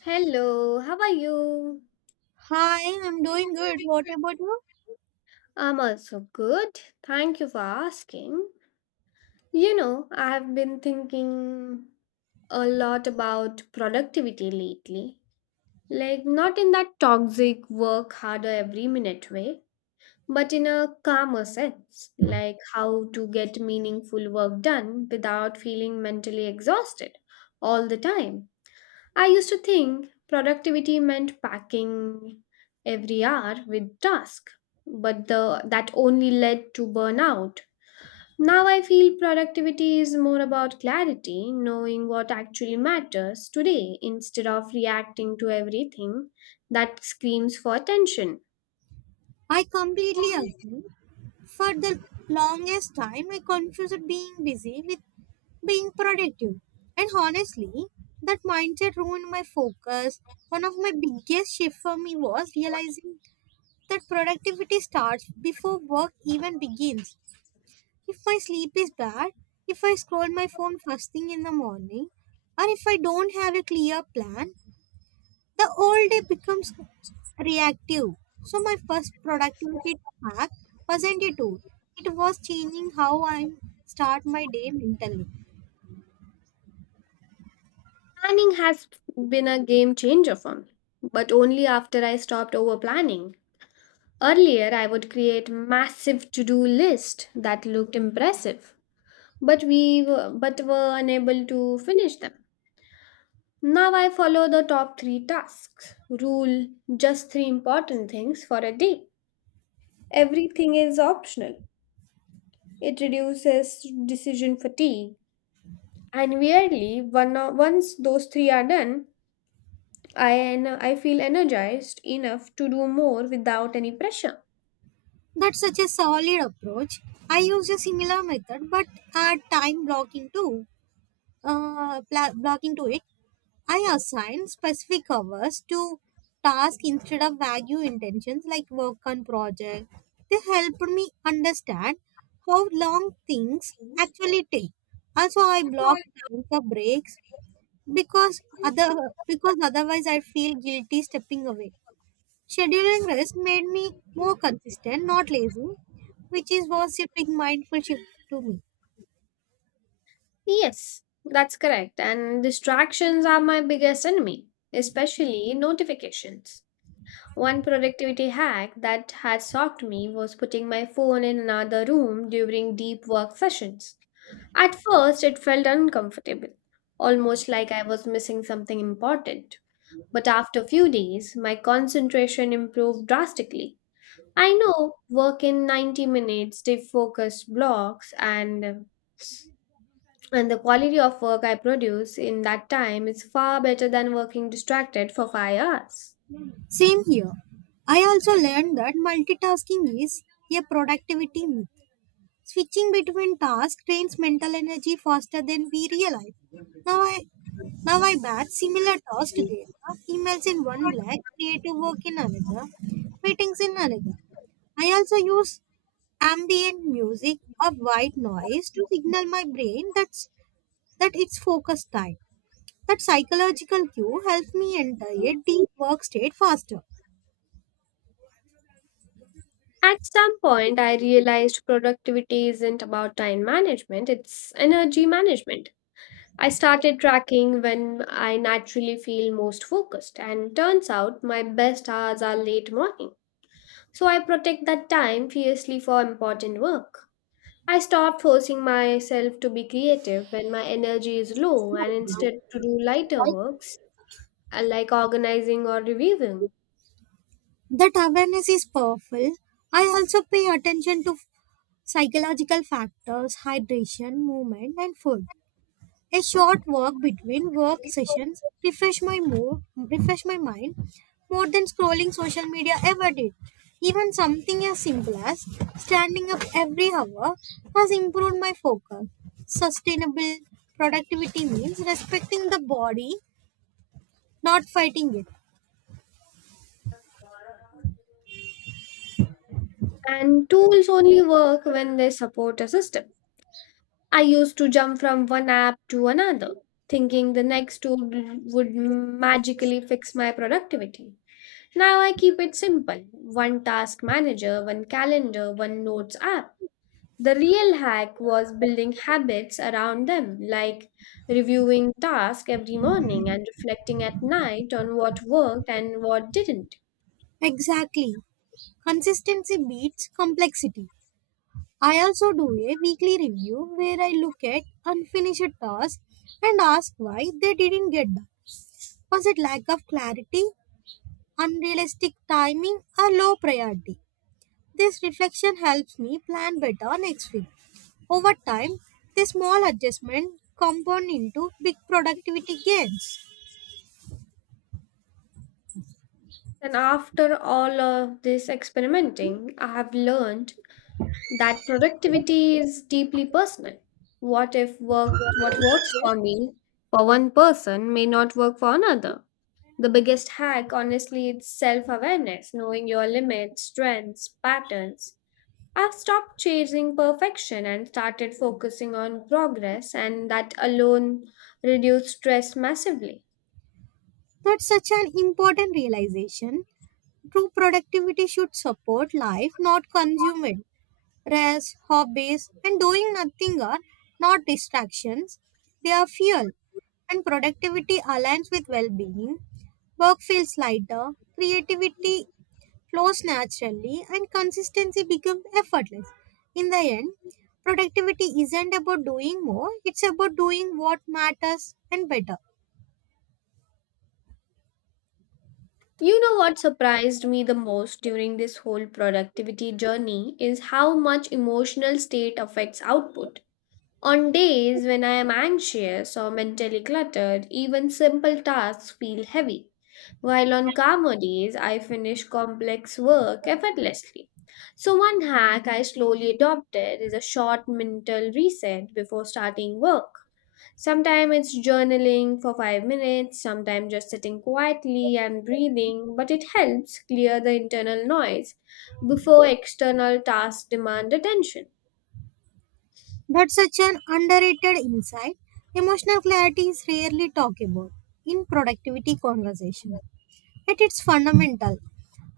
Hello, how are you? Hi, I'm doing good. What about you? I'm also good. Thank you for asking. You know, I have been thinking a lot about productivity lately. Like, not in that toxic work harder every minute way, but in a calmer sense. Like, how to get meaningful work done without feeling mentally exhausted all the time. I used to think productivity meant packing every hour with task, but that only led to burnout. Now I feel productivity is more about clarity, knowing what actually matters today instead of reacting to everything that screams for attention. I completely agree. For the longest time, I confused being busy with being productive. And honestly, that mindset ruined my focus. One of my biggest shifts for me was realizing that productivity starts before work even begins. If my sleep is bad, if I scroll my phone first thing in the morning, or if I don't have a clear plan, the old day becomes reactive. So my first productivity hack wasn't a tool. It was changing how I start my day mentally. Planning has been a game changer for me, but only after I stopped over planning. Earlier, I would create massive to-do list that looked impressive, but but were unable to finish them. Now I follow the top 3 tasks rule, just 3 important things for a day. Everything is optional. It reduces decision fatigue. And weirdly, once those 3 are done, I feel energized enough to do more without any pressure. That's such a solid approach. I use a similar method but add time blocking to blocking to it. I assign specific hours to tasks instead of vague intentions like work on project. They helped me understand how long things actually take. Also, I block time for breaks because Because other other because people otherwise I that feel have been guilty stepping discussing away. about, so Scheduling there rest made me is maybe no. more consistent, not lazy, which is was a big mindful shift to me. Yes, that's correct. And distractions are my biggest enemy, especially notifications. One productivity hack that had shocked me was putting my phone in another room during deep work sessions. At first, it felt uncomfortable, almost like I was missing something important. But after a few days, my concentration improved drastically. I know work in 90 minutes, they focused blocks, and the quality of work I produce in that time is far better than working distracted for 5 hours. Same here. I also learned that multitasking is a productivity myth. Switching between tasks drains mental energy faster than we realize. Now I now I batch similar tasks together, emails in one block, creative work in another, meetings in another. I also use ambient music or white noise to signal my brain that it's focus time. That psychological cue helps me enter a deep work state faster. At some point, I realized productivity isn't about time management, it's energy management. I started tracking when I naturally feel most focused, and turns out my best hours are late morning. So I protect that time fiercely for important work. I stopped forcing myself to be creative when my energy is low and instead to do lighter works like organizing or reviewing. That awareness is powerful. I also pay attention to psychological factors, hydration, movement, and food. A short walk between work sessions refresh my mood, refresh my mind more than scrolling social media ever did. Even something as simple as standing up every hour has improved my focus. Sustainable productivity means respecting the body, not fighting it. And tools only work when they support a system. I used to jump from one app to another, thinking the next tool would magically fix my productivity. Now I keep it simple one task manager, one calendar, one notes app. The real hack was building habits around them, like reviewing tasks every morning and reflecting at night on what worked and what didn't. Exactly. Consistency beats complexity. I also do a weekly review where I look at unfinished tasks and ask why they didn't get done. Was it lack of clarity, unrealistic timing, or low priority? This reflection helps me plan better next week. Over time, this small adjustment compound into big productivity gains. And after all of this experimenting, I have learned that productivity is deeply personal. What if work what works for me for one person may not work for another? The biggest hack, honestly, is self-awareness, knowing your limits, strengths, patterns. I've stopped chasing perfection and started focusing on progress, and that alone reduced stress massively. That's such an important realization. True productivity should support life, not consume it. Rest, hobbies, and doing nothing are not distractions, they are fuel. And productivity aligns with well being. Work feels lighter, creativity flows naturally, and consistency becomes effortless. In the end, productivity isn't about doing more, it's about doing what matters and better. You know what surprised me the most during this whole productivity journey is how much emotional state affects output. On days when I am anxious or mentally cluttered, even simple tasks feel heavy, while on calmer days I finish complex work effortlessly. So, one hack I slowly adopted is a short mental reset before starting work. Sometimes it's journaling for 5 minutes, sometimes just sitting quietly and breathing, but it helps clear the internal noise before external tasks demand attention. That's such an underrated insight. Emotional clarity is rarely talked about in productivity conversation. At its fundamental,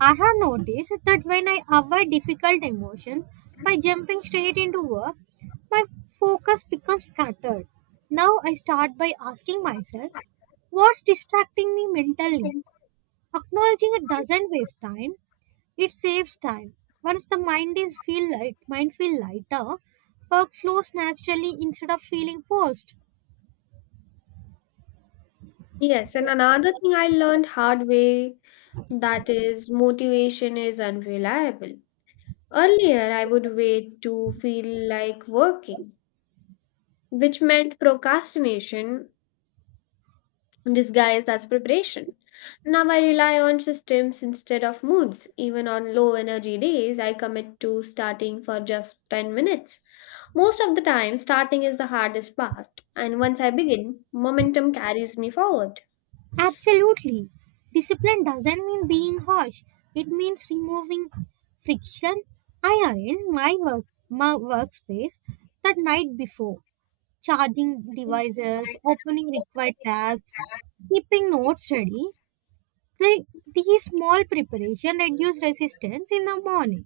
I have noticed that when I avoid difficult emotions by jumping straight into work, my focus becomes scattered. Now I start by asking myself, what's distracting me mentally? Acknowledging it doesn't waste time, it saves time. Once the mind feel lighter, work flows naturally instead of feeling forced. Yes, and another thing I learned hard way that is motivation is unreliable. Earlier I would wait to feel like working, which meant procrastination disguised as preparation. Now I rely on systems instead of moods. Even on low energy days, I commit to starting for just 10 minutes. Most of the time, starting is the hardest part, and once I begin, momentum carries me forward. Absolutely. Discipline doesn't mean being harsh. It means removing friction. I arrange my workspace that night before, charging devices, opening required tabs, keeping notes ready. The, these small preparation reduce resistance in the morning.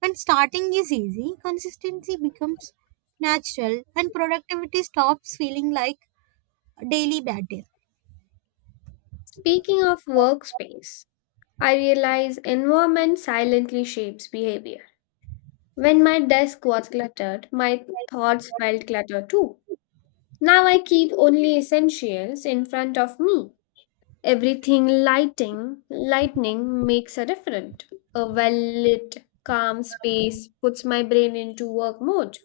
When starting is easy, consistency becomes natural and productivity stops feeling like a daily battle. Speaking of workspace, I realize environment silently shapes behavior. When my desk was cluttered, my thoughts felt cluttered too. Now I keep only essentials in front of me. Everything lighting, lightning makes a different. A well-lit, calm space puts my brain into work mode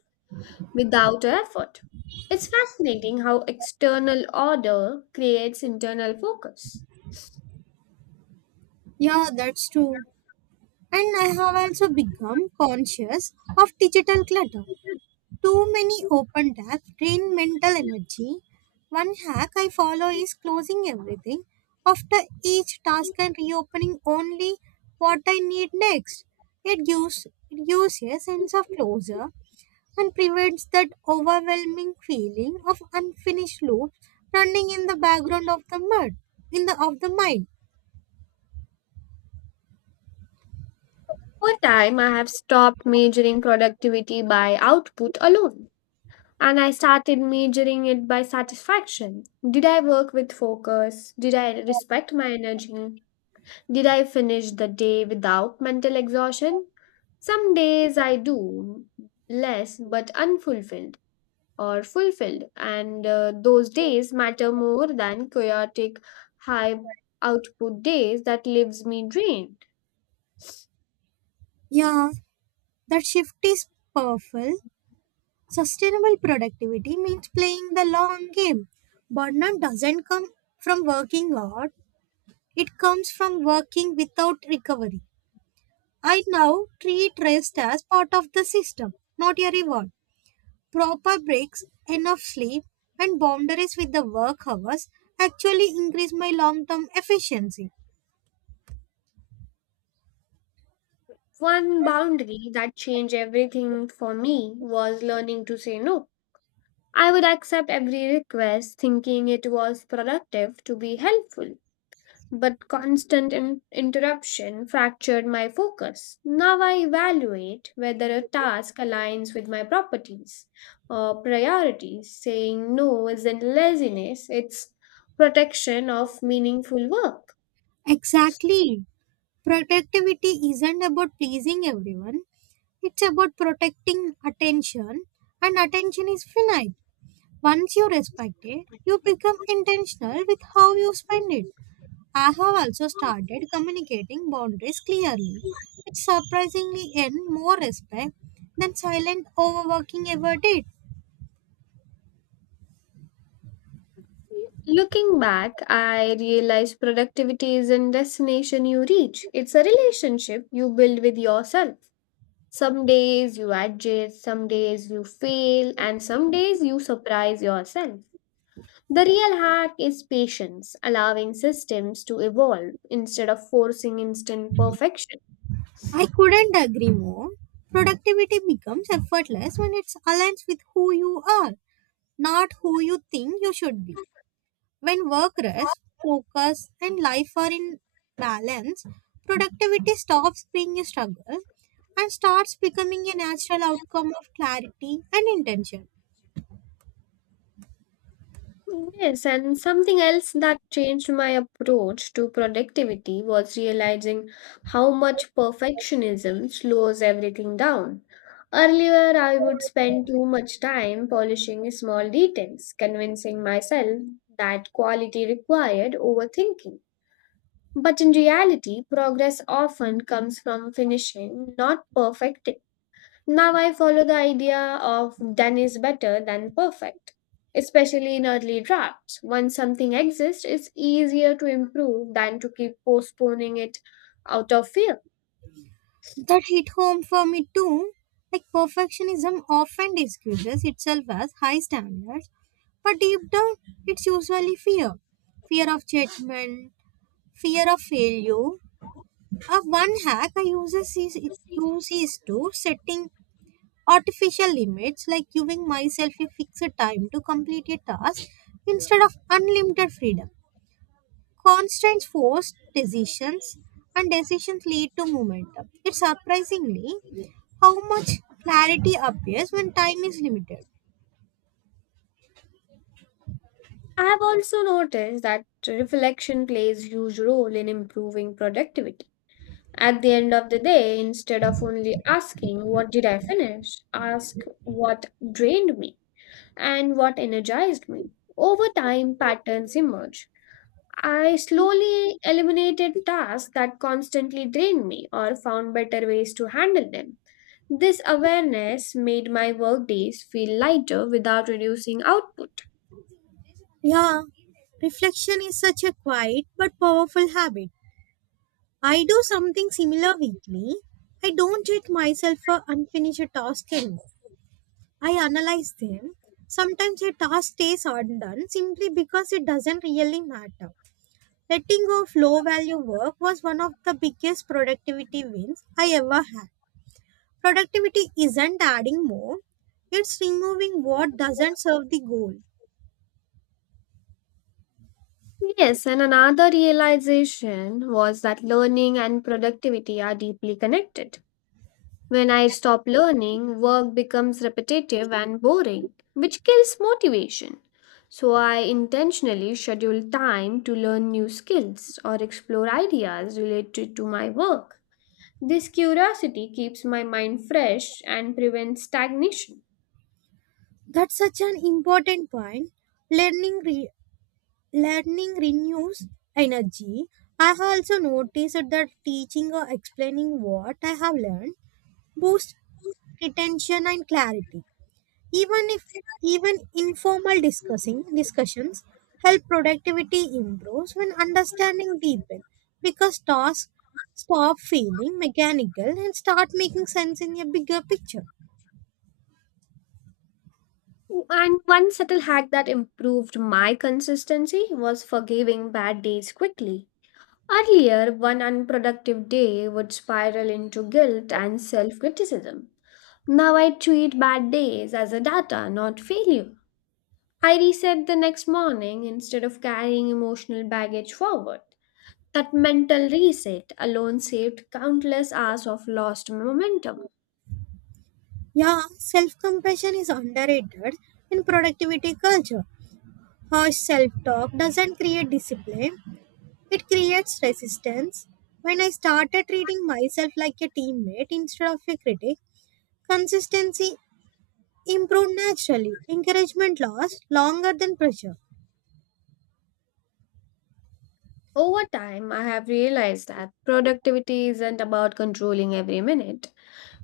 without effort. It's fascinating how external order creates internal focus. Yeah, that's true. And I have also become conscious of digital clutter. Too many open tabs drain mental energy. One hack I follow is closing everything after each task and reopening only what I need next. It gives a sense of closure and prevents that overwhelming feeling of unfinished loops running in the background of the mud, in the of the mind. Over time, I have stopped measuring productivity by output alone, and I started measuring it by satisfaction. Did I work with focus? Did I respect my energy? Did I finish the day without mental exhaustion? Some days I do less but unfulfilled or fulfilled, and those days matter more than chaotic, high output days that leaves me drained. Yeah, that shift is powerful. Sustainable productivity means playing the long game. Burnout doesn't come from working hard, it comes from working without recovery. I now treat rest as part of the system, not a reward. Proper breaks, enough sleep, and boundaries with the work hours actually increase my long term efficiency. One boundary that changed everything for me was learning to say no. I would accept every request thinking it was productive to be helpful, but interruption fractured my focus. Now I evaluate whether a task aligns with my properties or priorities. Saying no isn't laziness, it's protection of meaningful work. Exactly. Productivity isn't about pleasing everyone, it's about protecting attention, and attention is finite. Once you respect it, you become intentional with how you spend it. I have also started communicating boundaries clearly, which surprisingly earn more respect than silent overworking ever did. Looking back, I realize productivity isn't destination you reach. It's a relationship you build with yourself. Some days you adjust, some days you fail, and some days you surprise yourself. The real hack is patience, allowing systems to evolve instead of forcing instant perfection. I couldn't agree more. Productivity becomes effortless when it's aligned with who you are, not who you think you should be. When work rest, focus, and life are in balance, productivity stops being a struggle and starts becoming a natural outcome of clarity and intention. Yes, and something else that changed my approach to productivity was realizing how much perfectionism slows everything down. Earlier, I would spend too much time polishing small details, convincing myself that quality required overthinking. But in reality, progress often comes from finishing, not perfecting. Now I follow the idea of done is better than perfect, especially in early drafts. Once something exists, it's easier to improve than to keep postponing it out of fear. That hit home for me too. Like perfectionism often disguises itself as high standards, but deep down, it's usually fear of judgment, fear of failure. A one hack I uses is, use is to setting artificial limits like giving myself a fixed time to complete a task instead of unlimited freedom. Constraints force decisions, and decisions lead to momentum. It's surprisingly how much clarity appears when time is limited. I have also noticed that reflection plays huge role in improving productivity. At the end of the day, instead of only asking what did I finish, ask what drained me and what energized me. Over time, patterns emerge. I slowly eliminated tasks that constantly drained me or found better ways to handle them. This awareness made my workdays feel lighter without reducing output. Yeah, reflection is such a quiet but powerful habit. I do something similar weekly. I don't treat myself for unfinished task anymore. I analyze them. Sometimes a task stays undone simply because it doesn't really matter. Letting go of low value work was one of the biggest productivity wins I ever had. Productivity isn't adding more, it's removing what doesn't serve the goal. Yes, and another realization was that learning and productivity are deeply connected. When I stop learning, work becomes repetitive and boring, which kills motivation. So I intentionally schedule time to learn new skills or explore ideas related to my work. This curiosity keeps my mind fresh and prevents stagnation. That's such an important point. Learning, re- learning renews energy. I have also noticed that teaching or explaining what I have learned boosts retention and clarity. Even if even informal discussing discussions help productivity improves when understanding deepen because tasks stop feeling mechanical and start making sense in a bigger picture. And one subtle hack that improved my consistency was forgiving bad days quickly. Earlier, one unproductive day would spiral into guilt and self criticism. Now I treat bad days as a data, not failure. I reset the next morning instead of carrying emotional baggage forward. That mental reset alone saved countless hours of lost momentum. Yeah, self-compassion is underrated in productivity culture. Harsh self-talk doesn't create discipline, it creates resistance. When I started treating myself like a teammate instead of a critic, consistency improve naturally. Encouragement lasts longer than pressure. Over time, I have realized that productivity isn't about controlling every minute,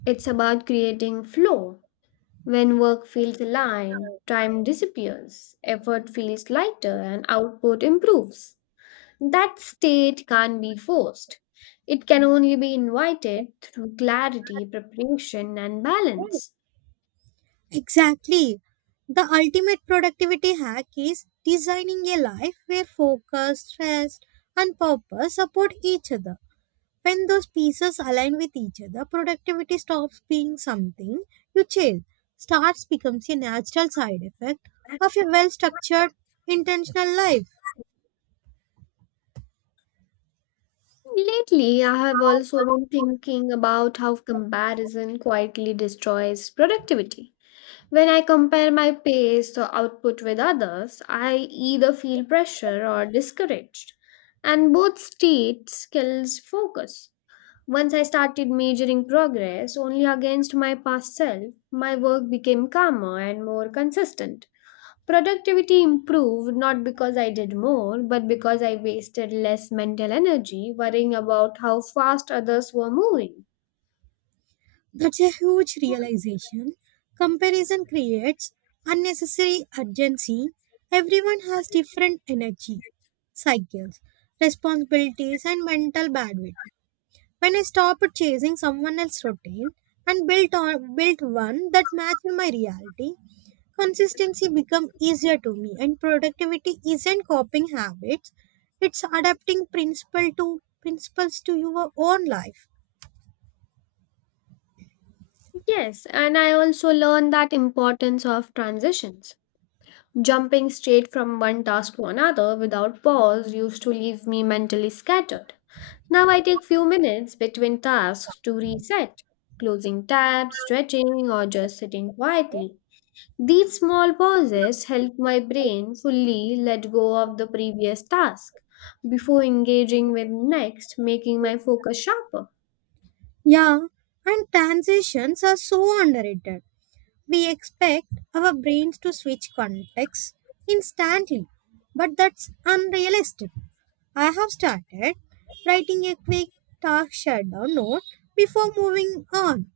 it's about creating flow. When work feels aligned, time disappears, effort feels lighter, and output improves. That state can't be forced. It can only be invited through clarity, preparation, and Right. balance. Exactly. The ultimate productivity hack is designing a life where focus, rest, and purpose support each other. When those pieces align with each other, productivity stops being something you chase, starts becomes a natural side effect of a well structured, intentional life. Lately, I have also been thinking about how comparison quietly destroys productivity. When I compare my pace or output with others, I either feel pressure or discouraged, and both states kills focus. Once I started measuring progress only against my past self, my work became calmer and more consistent. Productivity improved not because I did more, but because I wasted less mental energy worrying about how fast others were moving. That's a huge realization. Comparison creates unnecessary urgency. Everyone has different energy, cycles, responsibilities, and mental bandwidth. When I stopped chasing someone else's routine and built one that matched my reality, consistency become easier to me and productivity isn't copying habits. It's adapting principles to your own life. Yes, and I also learned that importance of transitions. Jumping straight from one task to another without pause used to leave me mentally scattered. Now I take few minutes between tasks to reset, closing tabs, stretching, or just sitting quietly. These small pauses help my brain fully let go of the previous task before engaging with next, making my focus sharper. Yeah, and transitions are so underrated. We expect our brains to switch contexts instantly, but that's unrealistic. I have started writing a quick task shutdown note before moving on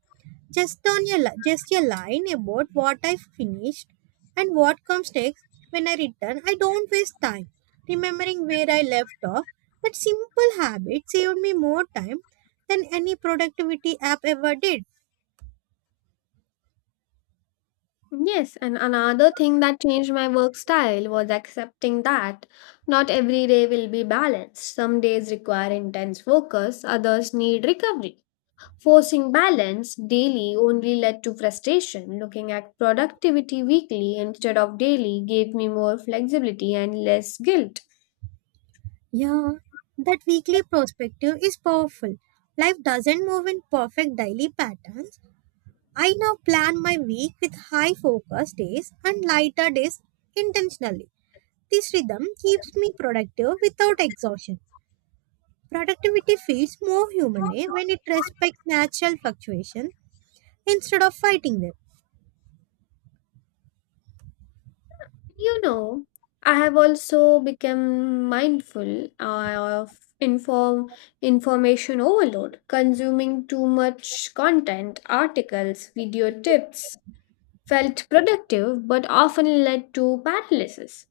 just on your li- just a line about what I finished and what comes next when I return. I don't waste time remembering where I left off. That simple habit saved me more time than any productivity app ever did. Yes, and another thing that changed my work style was accepting that not every day will be balanced. Some days require intense focus, others need recovery. Forcing balance daily only led to frustration. Looking at productivity weekly instead of daily gave me more flexibility and less guilt. Yeah, that weekly perspective is powerful. Life doesn't move in perfect daily patterns. I now plan my week with high focus days and lighter days intentionally. This rhythm keeps me productive without exhaustion. Productivity feels more human when it respects natural fluctuation instead of fighting them. You know, I have also become mindful of information overload, consuming too much content, articles, video tips felt productive but often led to paralysis.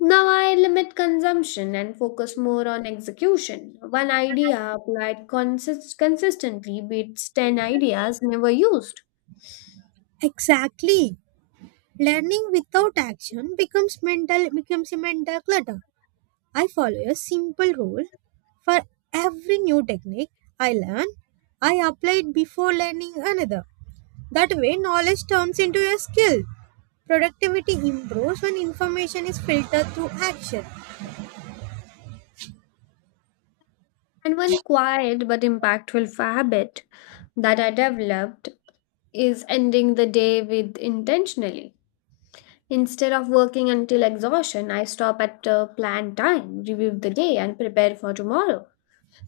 Now I limit consumption and focus more on execution. One idea applied consistently beats 10 ideas never used. Exactly. Learning without action becomes mental becomes a mental clutter. I follow a simple rule for every new technique I learn. I apply it before learning another. That way, knowledge turns into a skill. Productivity improves when information is filtered through action. And one quiet but impactful habit that I developed is ending the day with intentionally. Instead of working until exhaustion, I stop at a planned time, review the day, and prepare for tomorrow.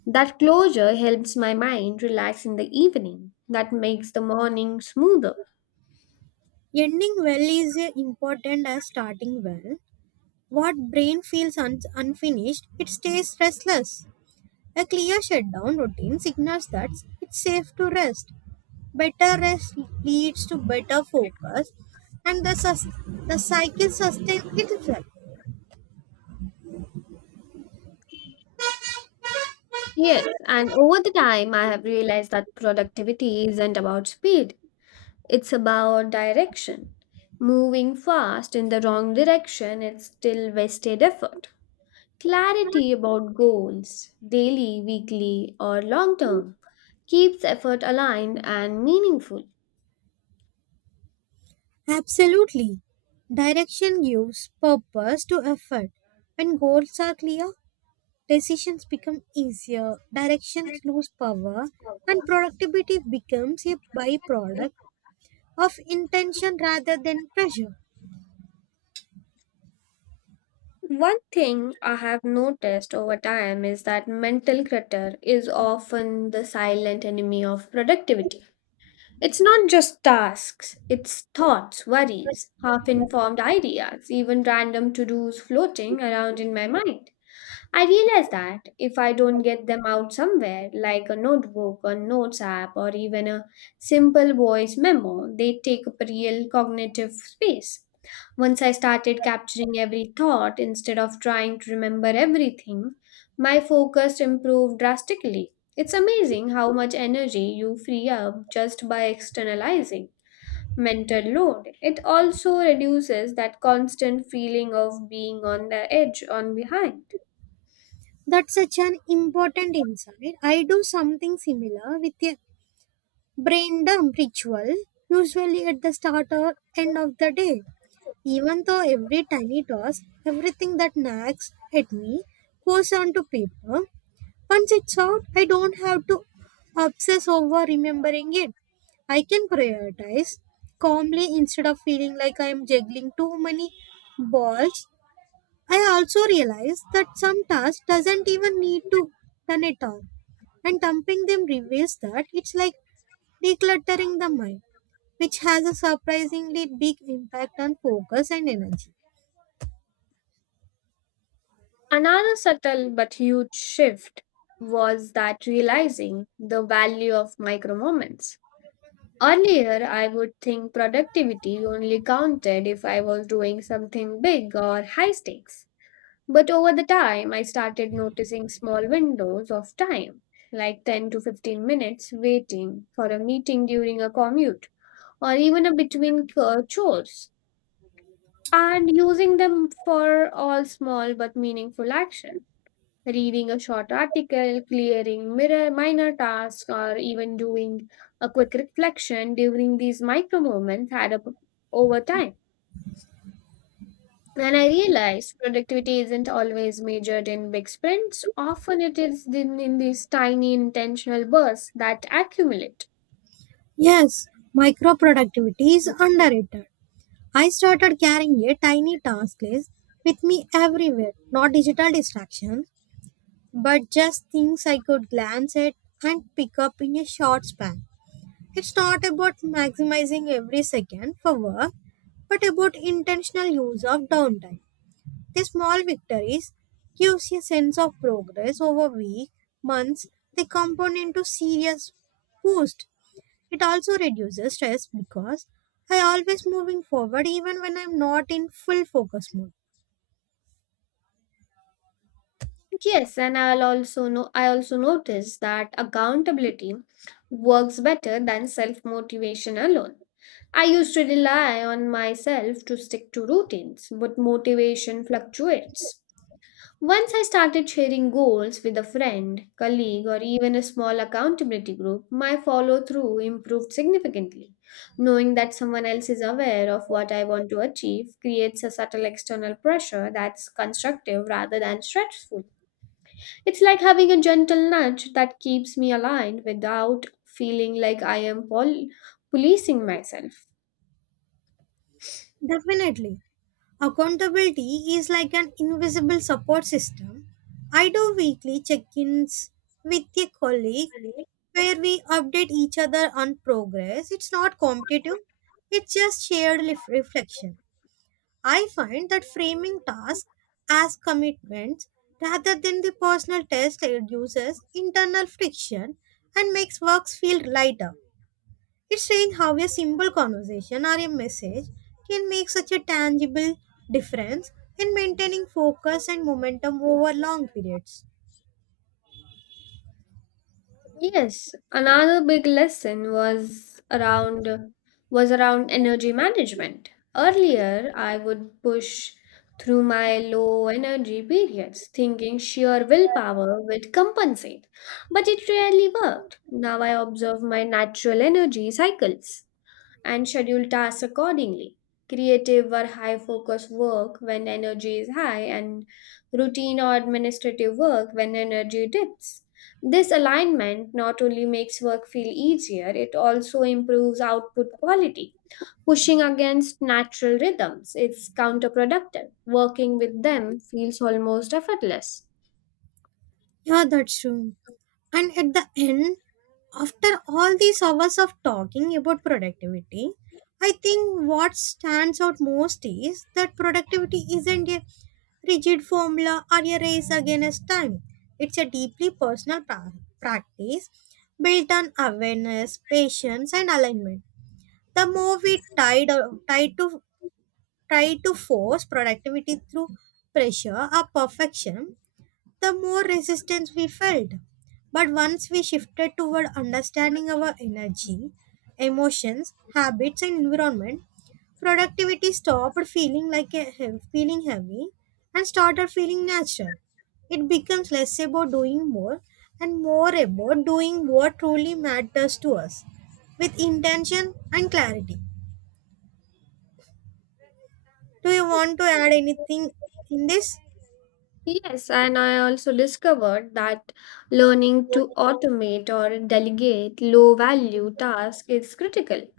That closure helps my mind relax in the evening. That makes the morning smoother. Ending well is important as starting well. What brain feels unfinished, it stays restless. A clear shutdown routine signals that it's safe to rest. Better rest leads to better focus, and the cycle sustains itself. Yes, and over the time, I have realized that productivity isn't about speed, it's about direction. Moving fast in the wrong direction, it's still wasted effort. Clarity about goals, daily, weekly, or long term, keeps effort aligned and meaningful. Absolutely. Direction gives purpose to effort. When goals are clear, decisions become easier, directions lose power, and productivity becomes a byproduct of intention rather than pressure. One thing I have noticed over time is that mental clutter is often the silent enemy of productivity. It's not just tasks, it's thoughts, worries, half informed ideas, even random to dos floating around in my mind. I realize that if I don't get them out somewhere, like a notebook, a notes app, or even a simple voice memo, they take up real cognitive space. Once I started capturing every thought instead of trying to remember everything, my focus improved drastically. It's amazing how much energy you free up just by externalizing mental load. It also reduces that constant feeling of being on the edge on behind. That's such an important insight. I do something similar with a brain dump ritual, usually at the start or end of the day. Even though every tiny task, everything that nags at me goes onto paper, once it's out, I don't have to obsess over remembering it. I can prioritize calmly instead of feeling like I am juggling too many balls. I also realized that some tasks doesn't even need to done at all, and dumping them reveals that it's like decluttering the mind, which has a surprisingly big impact on focus and energy. Another subtle but huge shift was that realizing the value of micro moments. Earlier, I would think productivity only counted if I was doing something big or high stakes. But over the time, I started noticing small windows of time, like 10 to 15 minutes waiting for a meeting during a commute or even a between chores, and using them for all small but meaningful action reading a short article, clearing mirror, minor tasks, or even doing a quick reflection during these micro moments add up over time. And I realized productivity isn't always measured in big sprints. Often it is in these tiny intentional bursts that accumulate. Yes, micro productivity is underrated. I started carrying a tiny task list with me everywhere, not digital distractions, but just things I could glance at and pick up in a short span. It's not about maximizing every second for work, but about intentional use of downtime. The small victories gives you a sense of progress over weeks, months. They compound into serious boost. It also reduces stress because I always moving forward even when I'm not in full focus mode. Yes, and I also noticed that accountability works better than self-motivation alone. I used to rely on myself to stick to routines, but motivation fluctuates. Once I started sharing goals with a friend, colleague, or even a small accountability group, my follow through improved significantly. Knowing that someone else is aware of what I want to achieve creates a subtle external pressure that's constructive rather than stressful. It's like having a gentle nudge that keeps me aligned without feeling like policing myself. Definitely. Accountability is like an invisible support system. I do weekly check ins with a colleague where we update each other on progress. It's not competitive, it's just shared reflection. I find that framing tasks as commitments rather than the personal test reduces internal friction and makes works feel lighter. It's strange how a simple conversation or a message can make such a tangible difference in maintaining focus and momentum over long periods. Yes, another big lesson was around energy management. Earlier, I would push through my low energy periods, thinking sheer willpower would compensate, but it rarely worked. Now I observe my natural energy cycles and schedule tasks accordingly. Creative or high focus work when energy is high, and routine or administrative work when energy dips. This alignment not only makes work feel easier, it also improves output quality. Pushing against natural rhythms is counterproductive. Working with them feels almost effortless. Yeah, that's true. And at the end, after all these hours of talking about productivity, I think what stands out most is that productivity isn't a rigid formula or a race against time. It's a deeply personal practice built on awareness, patience, and alignment. The more we tied, try to try to force productivity through pressure or perfection, the more resistance we felt. But once we shifted toward understanding our energy, emotions, habits, and environment, productivity stopped feeling like feeling heavy and started feeling natural. It becomes less about doing more and more about doing what truly matters to us with intention and clarity. Do you want to add anything in this? Yes, and I also discovered that learning to automate or delegate low value tasks is critical.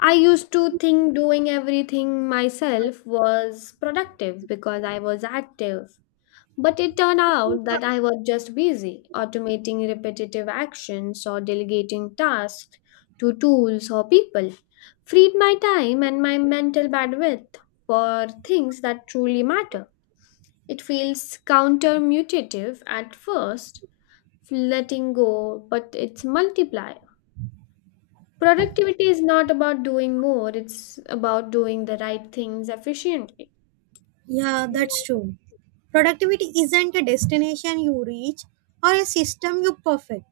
I used to think doing everything myself was productive because I was active. But it turned out that I was just busy automating repetitive actions or delegating tasks to tools or people. Freed my time and my mental bandwidth for things that truly matter. It feels countermutative at first, letting go, but it's multiplier. Productivity is not about doing more, it's about doing the right things efficiently. Yeah, that's true. Productivity isn't a destination you reach or a system you perfect.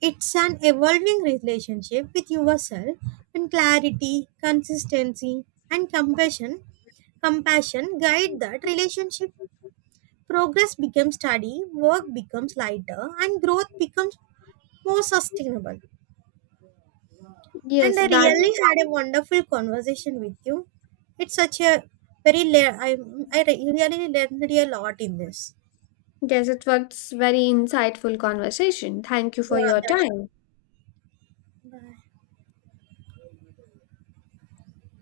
It's an evolving relationship with yourself when clarity, consistency, and compassion guide that relationship. Progress becomes steady, work becomes lighter, and growth becomes more sustainable. And Yes, I that really had a wonderful conversation with you. It's such a very le- I re- really learned a lot in this. yes, it was very insightful conversation. Thank you for Yeah, your that's time. Bye.